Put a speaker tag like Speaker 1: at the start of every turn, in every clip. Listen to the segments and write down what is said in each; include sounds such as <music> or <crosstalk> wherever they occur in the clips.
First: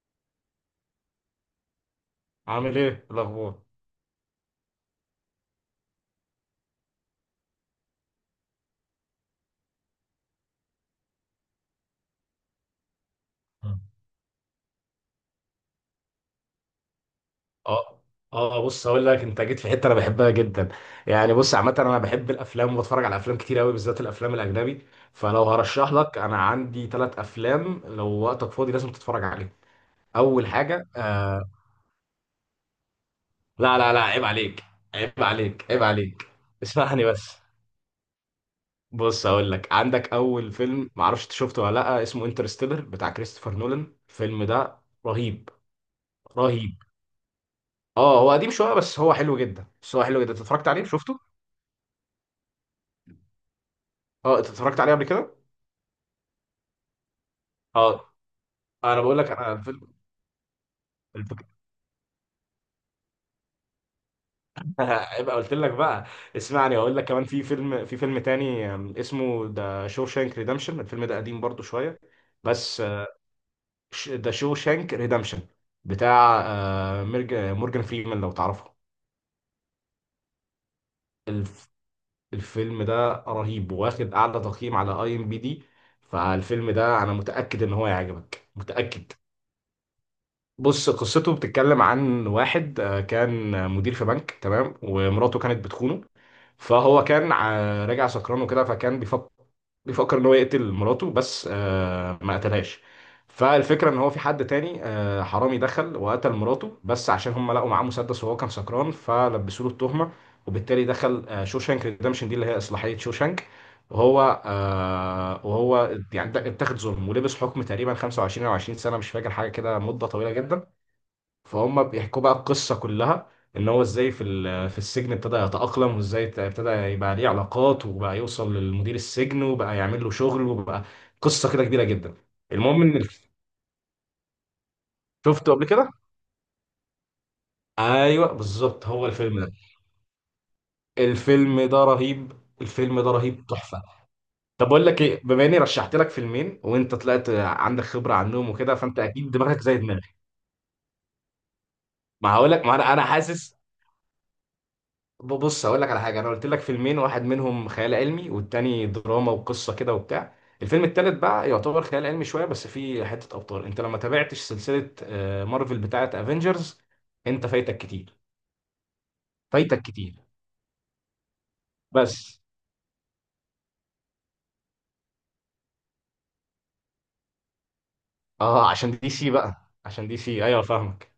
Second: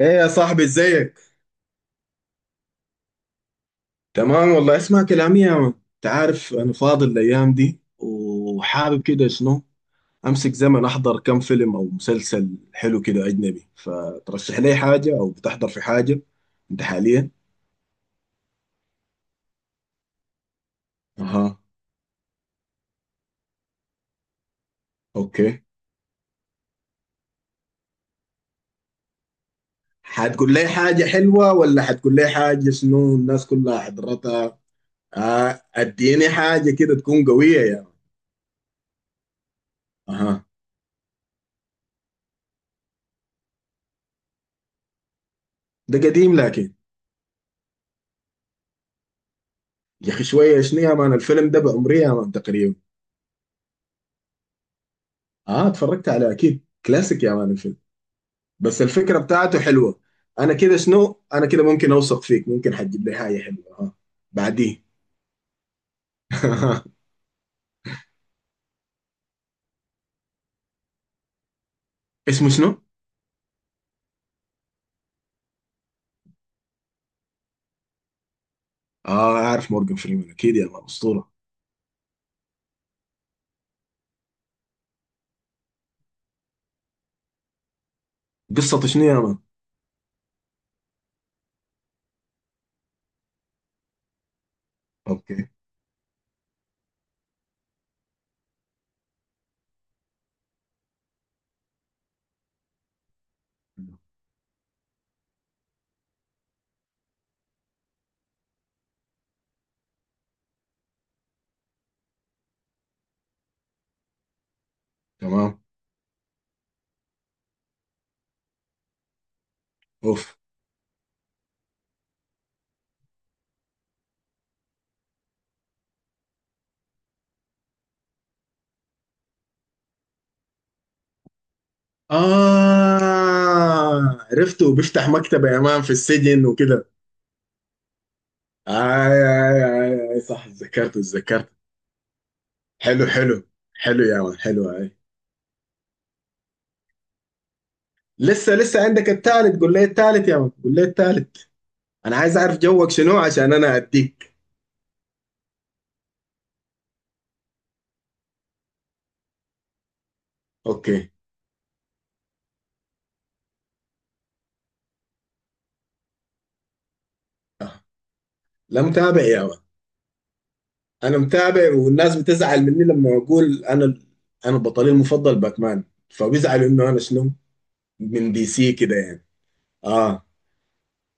Speaker 1: ايه يا صاحبي، ازيك؟
Speaker 2: عامل ايه الاخبار؟
Speaker 1: تمام والله، اسمع كلامي يا مان. انت عارف انا فاضي الايام دي، وحابب كده شنو، امسك زمن احضر كم فيلم او مسلسل حلو كده اجنبي،
Speaker 2: مم.
Speaker 1: فترشح لي حاجه او بتحضر في حاجه انت حاليا؟
Speaker 2: اه، اه، بص هقول لك، انت جيت في حته انا بحبها جدا. يعني، بص،
Speaker 1: اها.
Speaker 2: عامه انا بحب الافلام وبتفرج على افلام كتير قوي، بالذات الافلام الاجنبي. فلو
Speaker 1: اوكي.
Speaker 2: هرشح لك، انا عندي ثلاث افلام لو وقتك فاضي لازم تتفرج عليهم. اول
Speaker 1: حتقول لي
Speaker 2: حاجه
Speaker 1: حاجه حلوه، ولا حتقول لي حاجه شنو الناس كلها
Speaker 2: لا، لا، لا، عيب
Speaker 1: حضرتها؟
Speaker 2: عليك، عيب
Speaker 1: آه،
Speaker 2: عليك، عيب عليك.
Speaker 1: اديني حاجه كده
Speaker 2: اسمعني
Speaker 1: تكون
Speaker 2: بس،
Speaker 1: قويه يا مان.
Speaker 2: بص هقول لك، عندك
Speaker 1: اها.
Speaker 2: اول فيلم، معرفش انت شفته ولا لا، اسمه انترستيلر بتاع كريستوفر نولان. الفيلم ده رهيب،
Speaker 1: ده قديم لكن.
Speaker 2: رهيب. اه، هو قديم شويه، بس هو حلو جدا، بس هو
Speaker 1: يا
Speaker 2: حلو
Speaker 1: اخي
Speaker 2: جدا. انت
Speaker 1: شويه
Speaker 2: اتفرجت
Speaker 1: شنو
Speaker 2: عليه؟
Speaker 1: يا مان،
Speaker 2: شفته؟
Speaker 1: الفيلم ده بعمري يا مان تقريبا.
Speaker 2: اه، انت اتفرجت عليه قبل كده؟
Speaker 1: اه اتفرجت على، اكيد كلاسيك يا مان الفيلم.
Speaker 2: اه،
Speaker 1: بس
Speaker 2: انا بقول
Speaker 1: الفكره
Speaker 2: لك، انا
Speaker 1: بتاعته
Speaker 2: الفيلم
Speaker 1: حلوه. انا كده شنو، انا
Speaker 2: الفك...
Speaker 1: كده ممكن اوثق فيك، ممكن حتجيب لي حاجه حلوه، اه. بعديه.
Speaker 2: <laughs> يبقى قلت لك بقى. اسمعني
Speaker 1: <laughs>
Speaker 2: اقول لك، كمان في فيلم تاني اسمه ذا شانك ريدمشن. الفيلم ده قديم برضو شويه.
Speaker 1: اسمه شنو؟
Speaker 2: بس ذا شانك ريدمشن بتاع مورجان فريمان، لو تعرفه.
Speaker 1: اه، عارف مورجان فريمان، اكيد يا مان اسطوره.
Speaker 2: الفيلم ده رهيب، واخد اعلى تقييم على IMDB. فالفيلم ده انا متاكد ان هو يعجبك،
Speaker 1: قصته شنو
Speaker 2: متاكد.
Speaker 1: يا مان؟
Speaker 2: بص، قصته بتتكلم عن واحد كان مدير في بنك، تمام، ومراته
Speaker 1: اوكي.
Speaker 2: كانت بتخونه. فهو كان راجع سكران وكده، فكان بيفكر، بيفكر ان هو يقتل مراته، بس ما قتلهاش. فالفكره ان هو في حد تاني، حرامي دخل وقتل مراته، بس عشان هم لقوا معاه مسدس وهو كان سكران، فلبسوا له التهمه. وبالتالي دخل شوشانك ريدمشن، دي اللي هي اصلاحيه شوشانك. وهو آه
Speaker 1: تمام.
Speaker 2: وهو يعني اتاخد ظلم ولبس حكم تقريبا 25 او 20 سنه، مش فاكر، حاجه كده، مده
Speaker 1: اوف.
Speaker 2: طويله جدا. فهم بيحكوا بقى القصة كلها، ان هو ازاي في السجن ابتدى يتأقلم، وازاي ابتدى يبقى ليه علاقات، وبقى يوصل للمدير السجن، وبقى يعمل له شغل، وبقى قصة كده كبيرة جدا. المهم ان
Speaker 1: اه، عرفته بيفتح مكتبه
Speaker 2: شفته
Speaker 1: يا
Speaker 2: قبل
Speaker 1: مان في
Speaker 2: كده؟
Speaker 1: السجن وكده.
Speaker 2: ايوه، بالظبط، هو
Speaker 1: آي
Speaker 2: الفيلم ده.
Speaker 1: آي. آي آي، صح، اتذكرت اتذكرت.
Speaker 2: الفيلم ده رهيب، الفيلم
Speaker 1: حلو
Speaker 2: ده
Speaker 1: حلو.
Speaker 2: رهيب، تحفة.
Speaker 1: حلو يا مان حلو،
Speaker 2: طب بقول
Speaker 1: آي.
Speaker 2: لك ايه، بما اني رشحت لك فيلمين وانت طلعت عندك خبرة عنهم
Speaker 1: لسه
Speaker 2: وكده،
Speaker 1: لسه
Speaker 2: فانت
Speaker 1: عندك
Speaker 2: اكيد
Speaker 1: الثالث،
Speaker 2: دماغك
Speaker 1: قول
Speaker 2: زي
Speaker 1: لي
Speaker 2: دماغي.
Speaker 1: الثالث يا مان، قول لي الثالث. انا
Speaker 2: ما
Speaker 1: عايز
Speaker 2: هقول
Speaker 1: اعرف
Speaker 2: لك، ما
Speaker 1: جوك
Speaker 2: انا
Speaker 1: شنو عشان
Speaker 2: حاسس.
Speaker 1: انا اديك.
Speaker 2: بص هقول لك على حاجه، انا قلت لك فيلمين، واحد منهم خيال علمي والتاني دراما وقصه كده وبتاع. الفيلم
Speaker 1: اوكي.
Speaker 2: التالت بقى يعتبر خيال علمي شويه، بس فيه حته ابطال. انت لما تابعتش سلسله مارفل بتاعه افنجرز، انت فايتك
Speaker 1: آه.
Speaker 2: كتير،
Speaker 1: لا، متابع يا ولد.
Speaker 2: فايتك كتير.
Speaker 1: انا متابع، والناس
Speaker 2: بس
Speaker 1: بتزعل مني لما اقول انا. انا بطلي المفضل باتمان. فبيزعلوا انه انا شنو، من دي
Speaker 2: اه،
Speaker 1: سي
Speaker 2: عشان
Speaker 1: كده
Speaker 2: دي
Speaker 1: يعني.
Speaker 2: سي بقى، عشان دي
Speaker 1: اه.
Speaker 2: سي ايوه فاهمك.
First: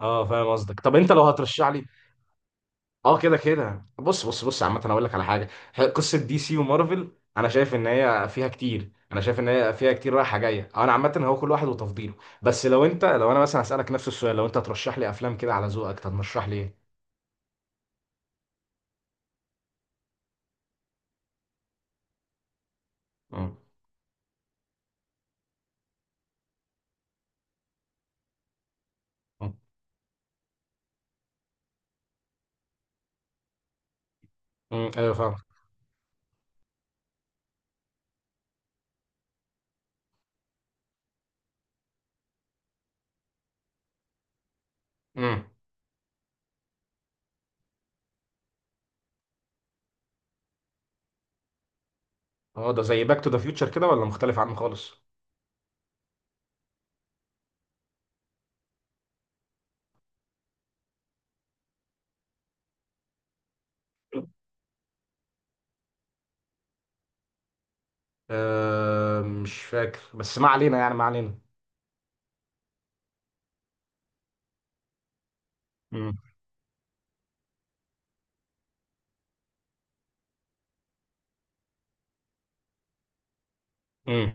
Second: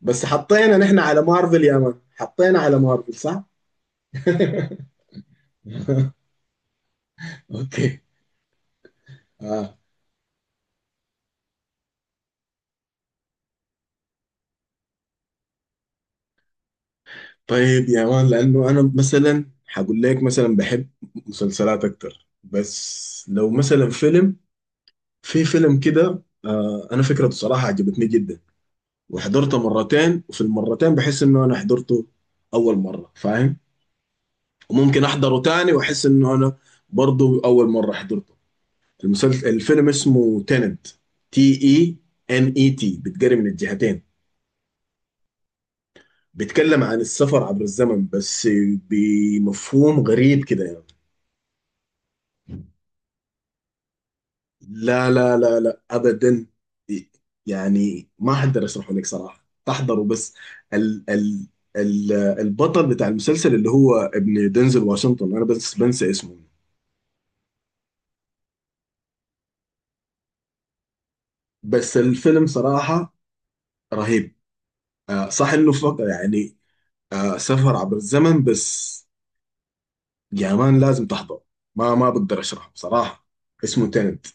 Speaker 2: اه
Speaker 1: بس
Speaker 2: فاهم
Speaker 1: حطينا
Speaker 2: قصدك، طب
Speaker 1: نحن
Speaker 2: انت
Speaker 1: على
Speaker 2: لو
Speaker 1: مارفل
Speaker 2: هترشح
Speaker 1: يا
Speaker 2: لي،
Speaker 1: مان، حطينا على مارفل،
Speaker 2: اه كده
Speaker 1: صح.
Speaker 2: كده،
Speaker 1: <laughs>
Speaker 2: بص، بص، بص، عامة انا اقول لك على حاجة، قصة DC ومارفل، انا شايف ان
Speaker 1: اوكي.
Speaker 2: هي فيها كتير، انا شايف ان هي
Speaker 1: اه.
Speaker 2: فيها كتير رايحة جاية، انا عامة هو كل واحد وتفضيله. بس لو انا مثلا هسألك نفس السؤال، لو انت ترشح لي افلام كده على ذوقك، ترشح لي ايه؟
Speaker 1: طيب يا مان، لانه انا مثلا حقول لك مثلا بحب مسلسلات اكتر، بس لو
Speaker 2: امم.
Speaker 1: مثلا فيلم، في فيلم كده، آه انا فكرته صراحة عجبتني جدا.
Speaker 2: امم.
Speaker 1: وحضرته مرتين، وفي المرتين بحس انه انا حضرته اول مره، فاهم. وممكن
Speaker 2: ايوه فاهم.
Speaker 1: احضره تاني واحس انه انا برضه اول مره حضرته. الفيلم اسمه تيننت. Tenet، بتقري من الجهتين.
Speaker 2: امم.
Speaker 1: بيتكلم عن السفر عبر الزمن، بس بمفهوم غريب كده يعني.
Speaker 2: اه. ده زي باك تو ذا فيوتشر كده ولا مختلف عنه خالص؟
Speaker 1: لا لا لا لا، ابدا. يعني ما اقدر اشرحه لك صراحه، احضره بس. ال ال ال البطل بتاع المسلسل اللي هو ابن دنزل واشنطن، انا بس بنسى اسمه.
Speaker 2: مش فاكر، بس ما علينا، يعني ما علينا.
Speaker 1: بس الفيلم صراحه رهيب. آه صح، انه فقط يعني آه، سفر عبر الزمن بس. يا مان لازم تحضره. ما بقدر اشرحه بصراحه. اسمه تنت.
Speaker 2: امم.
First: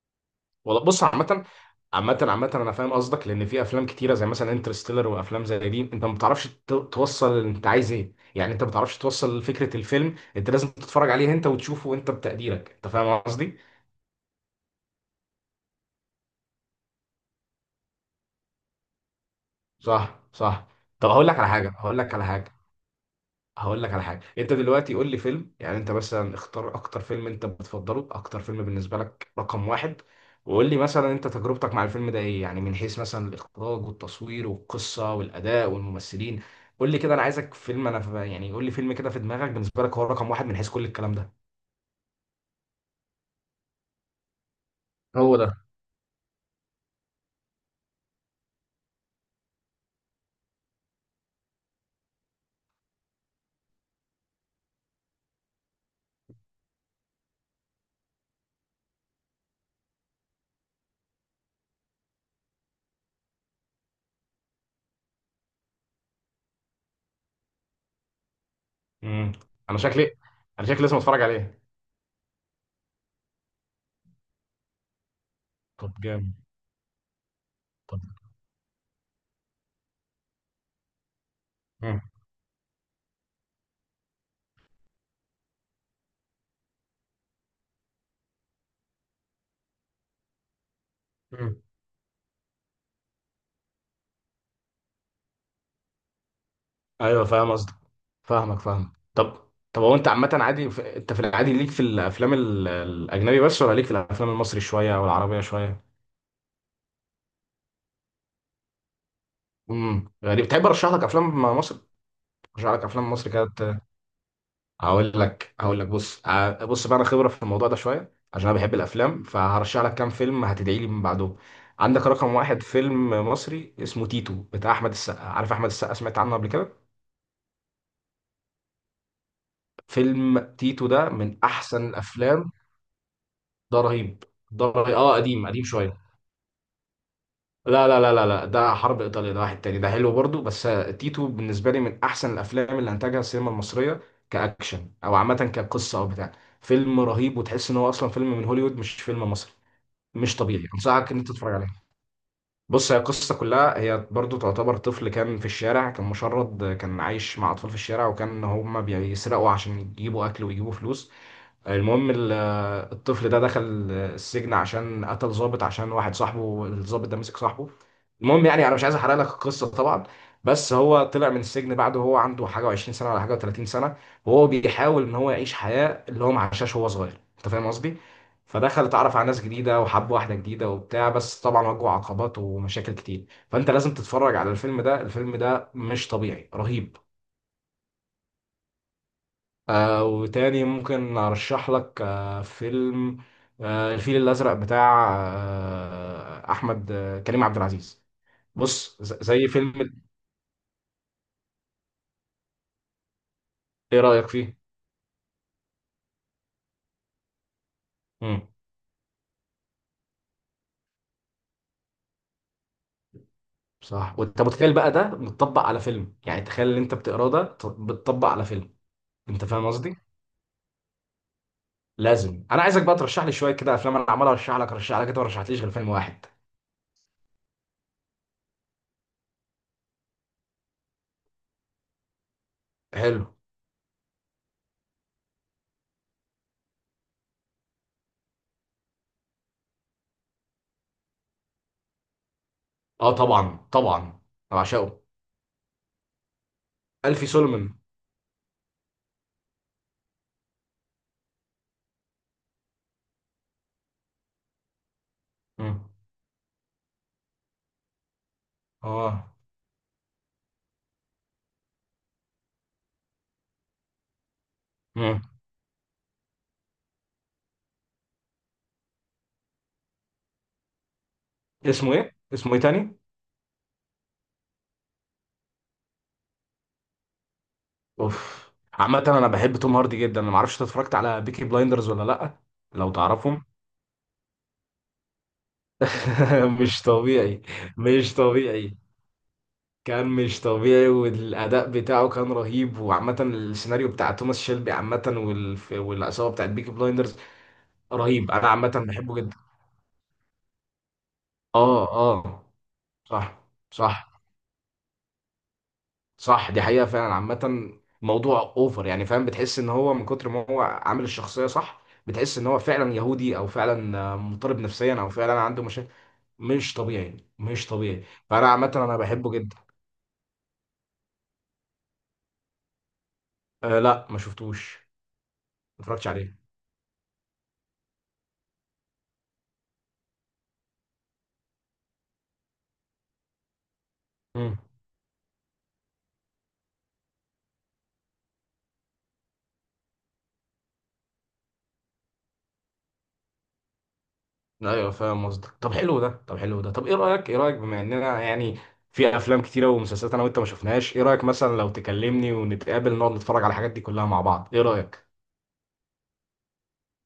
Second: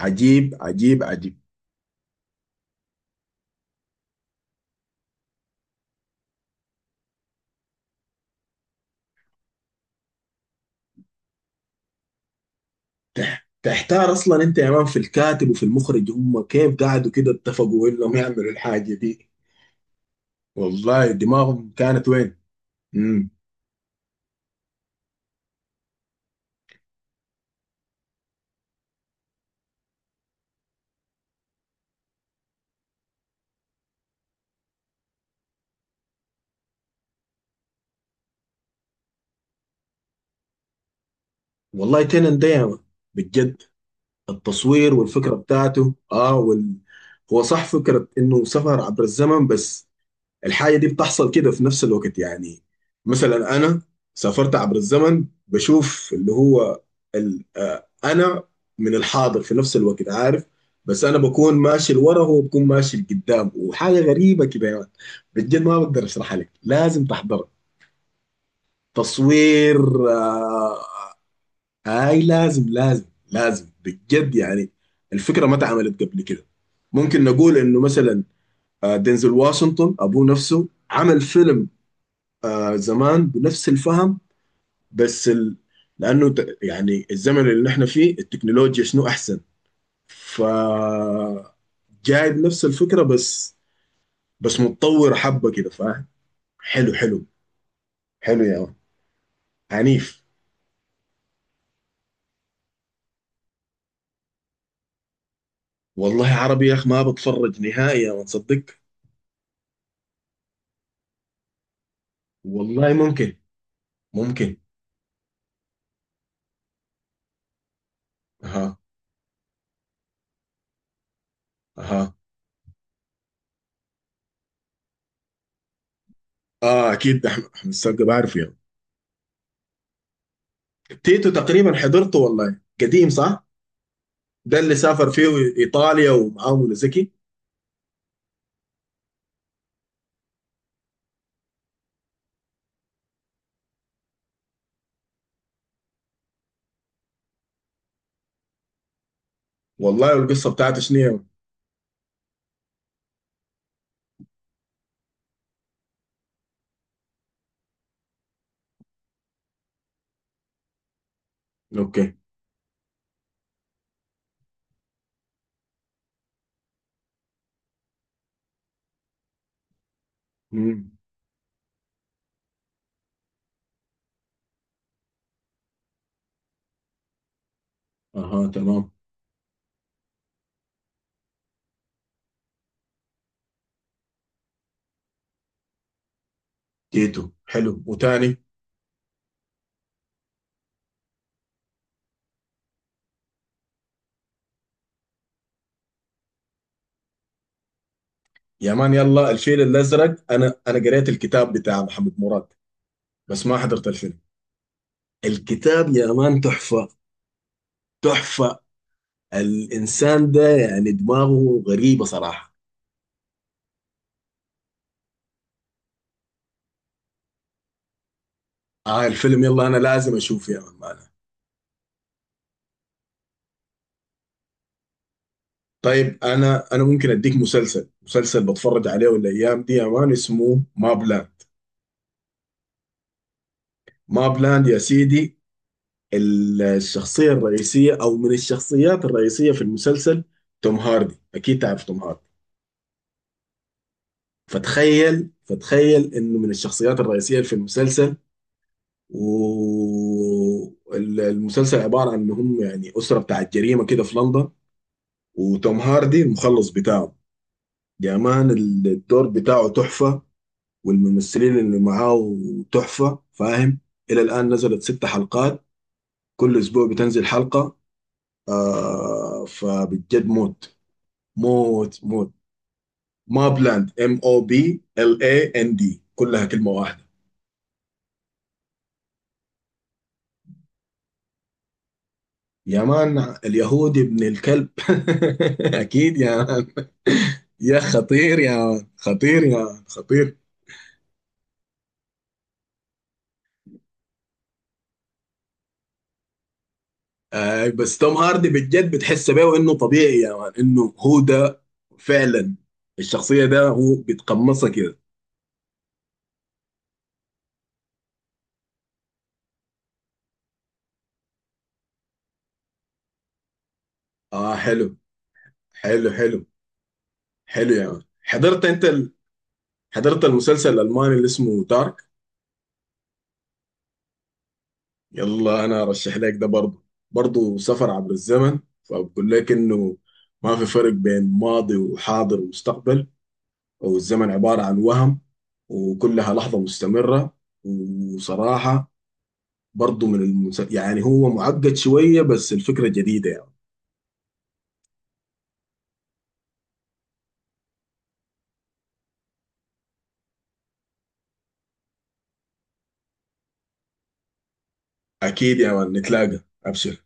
Speaker 1: عجيب
Speaker 2: والله
Speaker 1: عجيب
Speaker 2: بص،
Speaker 1: عجيب.
Speaker 2: عامة، عامة، عامة أنا فاهم قصدك. لأن في أفلام كتيرة زي مثلا انترستيلر وأفلام زي دي، أنت ما بتعرفش توصل أنت عايز إيه، يعني أنت ما بتعرفش توصل فكرة الفيلم، أنت لازم تتفرج عليه أنت وتشوفه، أنت بتقديرك. أنت فاهم قصدي؟
Speaker 1: تحتار اصلا انت يا مان في الكاتب وفي المخرج، هم كيف قعدوا كده اتفقوا انهم يعملوا الحاجه دي.
Speaker 2: صح، صح. طب،
Speaker 1: والله
Speaker 2: هقول لك على حاجة
Speaker 1: دماغهم
Speaker 2: هقول
Speaker 1: كانت
Speaker 2: لك على
Speaker 1: وين.
Speaker 2: حاجة
Speaker 1: امم
Speaker 2: هقول لك على حاجه، انت دلوقتي قول لي فيلم، يعني انت مثلا اختار اكتر فيلم انت بتفضله، اكتر فيلم بالنسبه لك رقم واحد. وقول لي مثلا انت تجربتك مع الفيلم ده ايه، يعني من حيث مثلا الاخراج والتصوير والقصه والاداء والممثلين. قول لي كده، انا عايزك فيلم، انا يعني قول لي فيلم كده في دماغك، بالنسبه لك هو رقم واحد من حيث كل الكلام ده.
Speaker 1: والله تنن ده يا مان، بجد. التصوير والفكره
Speaker 2: هو ده.
Speaker 1: بتاعته. هو صح، فكره انه سفر عبر الزمن بس، الحاجة دي بتحصل كده في نفس الوقت يعني. مثلا أنا سافرت عبر الزمن، بشوف اللي هو أنا من الحاضر في نفس الوقت، عارف. بس أنا بكون ماشي لورا، وهو بكون ماشي لقدام، وحاجة غريبة كده يعني. بجد ما بقدر أشرحها لك، لازم تحضرها.
Speaker 2: امم.
Speaker 1: تصوير.
Speaker 2: انا شكلي، انا شكلي لازم اتفرج عليه.
Speaker 1: هاي لازم لازم. لازم بجد يعني. الفكرة ما
Speaker 2: طب
Speaker 1: اتعملت قبل
Speaker 2: جامد.
Speaker 1: كده. ممكن نقول إنه
Speaker 2: طب.
Speaker 1: مثلا آه، دينزل واشنطن أبوه نفسه عمل فيلم آه زمان بنفس الفهم. بس لانه يعني الزمن اللي نحن فيه التكنولوجيا شنو احسن. ف
Speaker 2: مم.
Speaker 1: جايب نفس الفكره، بس متطور حبه كده، فاهم. حلو
Speaker 2: ايوه
Speaker 1: حلو.
Speaker 2: فاهم قصدك،
Speaker 1: حلو
Speaker 2: فاهمك،
Speaker 1: يا مان.
Speaker 2: فاهمك، طب، طب. هو انت
Speaker 1: عنيف.
Speaker 2: عامه، انت في العادي ليك في الافلام الاجنبي بس، ولا ليك في الافلام المصري شويه او العربيه شويه؟
Speaker 1: والله عربي يا اخ، ما بتفرج نهائي يا مان، تصدق.
Speaker 2: غريب. تحب ارشح لك افلام مصر؟ ارشح لك
Speaker 1: والله
Speaker 2: افلام مصر
Speaker 1: ممكن.
Speaker 2: كده
Speaker 1: ممكن.
Speaker 2: هقول لك بص، بص بقى، انا خبره في الموضوع ده شويه عشان انا بحب
Speaker 1: اها
Speaker 2: الافلام. فهرشح لك كام فيلم هتدعي لي من بعدهم. عندك
Speaker 1: اها.
Speaker 2: رقم واحد، فيلم مصري اسمه تيتو بتاع احمد السقا، عارف احمد السقا؟ سمعت عنه قبل كده؟
Speaker 1: اه اكيد، ده أحمد السقا بعرفه يا مان.
Speaker 2: فيلم تيتو ده
Speaker 1: تيتو
Speaker 2: من
Speaker 1: تقريبا
Speaker 2: احسن
Speaker 1: حضرته
Speaker 2: الافلام،
Speaker 1: والله، قديم صح؟
Speaker 2: ده رهيب،
Speaker 1: ده
Speaker 2: ده
Speaker 1: اللي
Speaker 2: رهيب.
Speaker 1: سافر
Speaker 2: اه
Speaker 1: فيه
Speaker 2: قديم، قديم شويه.
Speaker 1: ايطاليا ومعاه منى زكي.
Speaker 2: لا، لا، لا، لا، لا، ده حرب ايطاليا، ده واحد تاني، ده حلو برضو، بس تيتو بالنسبه لي من احسن الافلام اللي انتجها السينما المصريه، كاكشن او عامه كقصه او بتاع. فيلم رهيب، وتحس ان هو اصلا فيلم من هوليوود، مش فيلم مصري.
Speaker 1: والله
Speaker 2: مش
Speaker 1: القصة
Speaker 2: طبيعي،
Speaker 1: بتاعت
Speaker 2: انصحك ان
Speaker 1: شنو.
Speaker 2: انت تتفرج عليه. بص، هي القصه كلها، هي برضو تعتبر طفل كان في الشارع، كان مشرد، كان عايش مع اطفال في الشارع، وكان هما بيسرقوا عشان يجيبوا اكل ويجيبوا فلوس. المهم
Speaker 1: اوكي.
Speaker 2: الطفل ده دخل السجن عشان قتل ضابط، عشان واحد صاحبه الضابط ده مسك صاحبه. المهم، يعني انا مش عايز احرق لك القصه طبعا، بس
Speaker 1: امم.
Speaker 2: هو طلع من السجن بعد وهو عنده حاجه و20 سنه ولا حاجه و30 سنه، وهو بيحاول ان هو يعيش حياه اللي هو ما عاشهاش وهو صغير. انت فاهم قصدي؟
Speaker 1: اها
Speaker 2: فدخل،
Speaker 1: تمام.
Speaker 2: اتعرف على ناس جديده وحب واحده جديده وبتاع، بس طبعا واجهه عقبات ومشاكل كتير. فانت لازم تتفرج على الفيلم ده، الفيلم ده مش طبيعي، رهيب.
Speaker 1: تيتو حلو، وتاني.
Speaker 2: وتاني ممكن ارشح لك فيلم، الفيل الازرق بتاع احمد، كريم عبد العزيز.
Speaker 1: يا مان
Speaker 2: بص
Speaker 1: يلا
Speaker 2: زي
Speaker 1: الفيل
Speaker 2: فيلم.
Speaker 1: الازرق، انا قريت الكتاب بتاع محمد مراد، بس ما حضرت
Speaker 2: ايه
Speaker 1: الفيلم.
Speaker 2: رايك فيه؟
Speaker 1: الكتاب يا مان تحفة.
Speaker 2: امم.
Speaker 1: تحفة. الانسان ده يعني دماغه غريبة صراحة.
Speaker 2: صح، وانت متخيل بقى ده متطبق على فيلم، يعني تخيل اللي انت بتقراه ده بتطبق على فيلم.
Speaker 1: اه الفيلم
Speaker 2: انت فاهم
Speaker 1: يلا، انا
Speaker 2: قصدي؟
Speaker 1: لازم اشوفه يا مان معنى.
Speaker 2: لازم، انا عايزك بقى ترشح لي شويه كده افلام، انا عمال ارشح لك، ارشح لك، انت ما رشحتليش غير فيلم
Speaker 1: طيب
Speaker 2: واحد.
Speaker 1: انا ممكن اديك مسلسل بتفرج عليه الايام دي يا مان، اسمه ما بلاند.
Speaker 2: حلو.
Speaker 1: ما بلاند يا سيدي. الشخصية الرئيسية أو من الشخصيات الرئيسية في المسلسل توم هاردي، أكيد تعرف توم هاردي.
Speaker 2: اه طبعا، طبعا، انا بعشقه،
Speaker 1: فتخيل إنه من الشخصيات
Speaker 2: الفي
Speaker 1: الرئيسية في
Speaker 2: سولمان.
Speaker 1: المسلسل. والمسلسل عبارة عن إنهم يعني أسرة بتاعت جريمة كده في لندن، وتوم
Speaker 2: امم.
Speaker 1: هاردي المخلص بتاعه. يا مان الدور
Speaker 2: اه.
Speaker 1: بتاعه تحفة. والممثلين اللي معاه تحفة، فاهم. إلى الآن نزلت ست
Speaker 2: امم.
Speaker 1: حلقات. كل أسبوع بتنزل حلقة. آه فبجد موت،
Speaker 2: اسمه
Speaker 1: موت
Speaker 2: ايه؟
Speaker 1: موت.
Speaker 2: اسمه ايه تاني؟
Speaker 1: ما بلاند، MobLand، كلها كلمه واحده.
Speaker 2: اوف، عامة انا بحب توم هاردي جدا، انا ما اعرفش انت اتفرجت على بيكي بلايندرز ولا لا،
Speaker 1: يا
Speaker 2: لو
Speaker 1: مان،
Speaker 2: تعرفهم.
Speaker 1: اليهودي ابن الكلب. <laughs> اكيد يا
Speaker 2: <laughs>
Speaker 1: مان.
Speaker 2: مش طبيعي،
Speaker 1: يا
Speaker 2: مش
Speaker 1: خطير يا
Speaker 2: طبيعي.
Speaker 1: مان، خطير يا مان،
Speaker 2: كان
Speaker 1: خطير.
Speaker 2: مش طبيعي، والاداء بتاعه كان رهيب، وعامة السيناريو بتاع توماس شيلبي عامة، والعصابة بتاعت بيكي بلايندرز،
Speaker 1: آه بس توم
Speaker 2: رهيب. انا
Speaker 1: هاردي
Speaker 2: عامة
Speaker 1: بجد،
Speaker 2: بحبه
Speaker 1: بتحس
Speaker 2: جدا.
Speaker 1: بيه انه طبيعي يا مان، انه هو ده.
Speaker 2: اه، اه.
Speaker 1: فعلا
Speaker 2: صح،
Speaker 1: الشخصيه ده هو
Speaker 2: صح.
Speaker 1: بيتقمصها كده.
Speaker 2: صح، دي حقيقة فعلا. عامة موضوع اوفر، يعني فاهم، بتحس ان هو من كتر ما هو عامل الشخصية صح، بتحس ان هو فعلا يهودي، او فعلا
Speaker 1: اه
Speaker 2: مضطرب
Speaker 1: حلو.
Speaker 2: نفسيا، او فعلا عنده مشاكل.
Speaker 1: حلو حلو.
Speaker 2: مش طبيعي، مش
Speaker 1: حلو يا مان،
Speaker 2: طبيعي. فانا
Speaker 1: حضرت
Speaker 2: عامة
Speaker 1: انت
Speaker 2: انا بحبه جدا.
Speaker 1: حضرت المسلسل الالماني اللي اسمه دارك؟
Speaker 2: لا، ما شفتوش.
Speaker 1: يلا
Speaker 2: ما
Speaker 1: انا
Speaker 2: اتفرجتش
Speaker 1: ارشح لك
Speaker 2: عليه.
Speaker 1: ده برضه. برضه سفر عبر الزمن. فبقول لك انه ما في فرق بين ماضي وحاضر ومستقبل، او الزمن
Speaker 2: امم،
Speaker 1: عبارة عن وهم، وكلها لحظة مستمرة. وصراحة برضه يعني هو معقد شوية، بس الفكرة جديدة يعني.
Speaker 2: ايوه فاهم قصدك، طب، حلو ده، طب، حلو ده، طب ايه رأيك؟ ايه رأيك، بما اننا يعني في افلام كتيرة ومسلسلات انا وانت ما شفناهاش، ايه رأيك مثلا لو تكلمني ونتقابل نقعد نتفرج على الحاجات دي كلها مع بعض؟ ايه رأيك؟
Speaker 1: اكيد يا مان نتلاقى ابشر.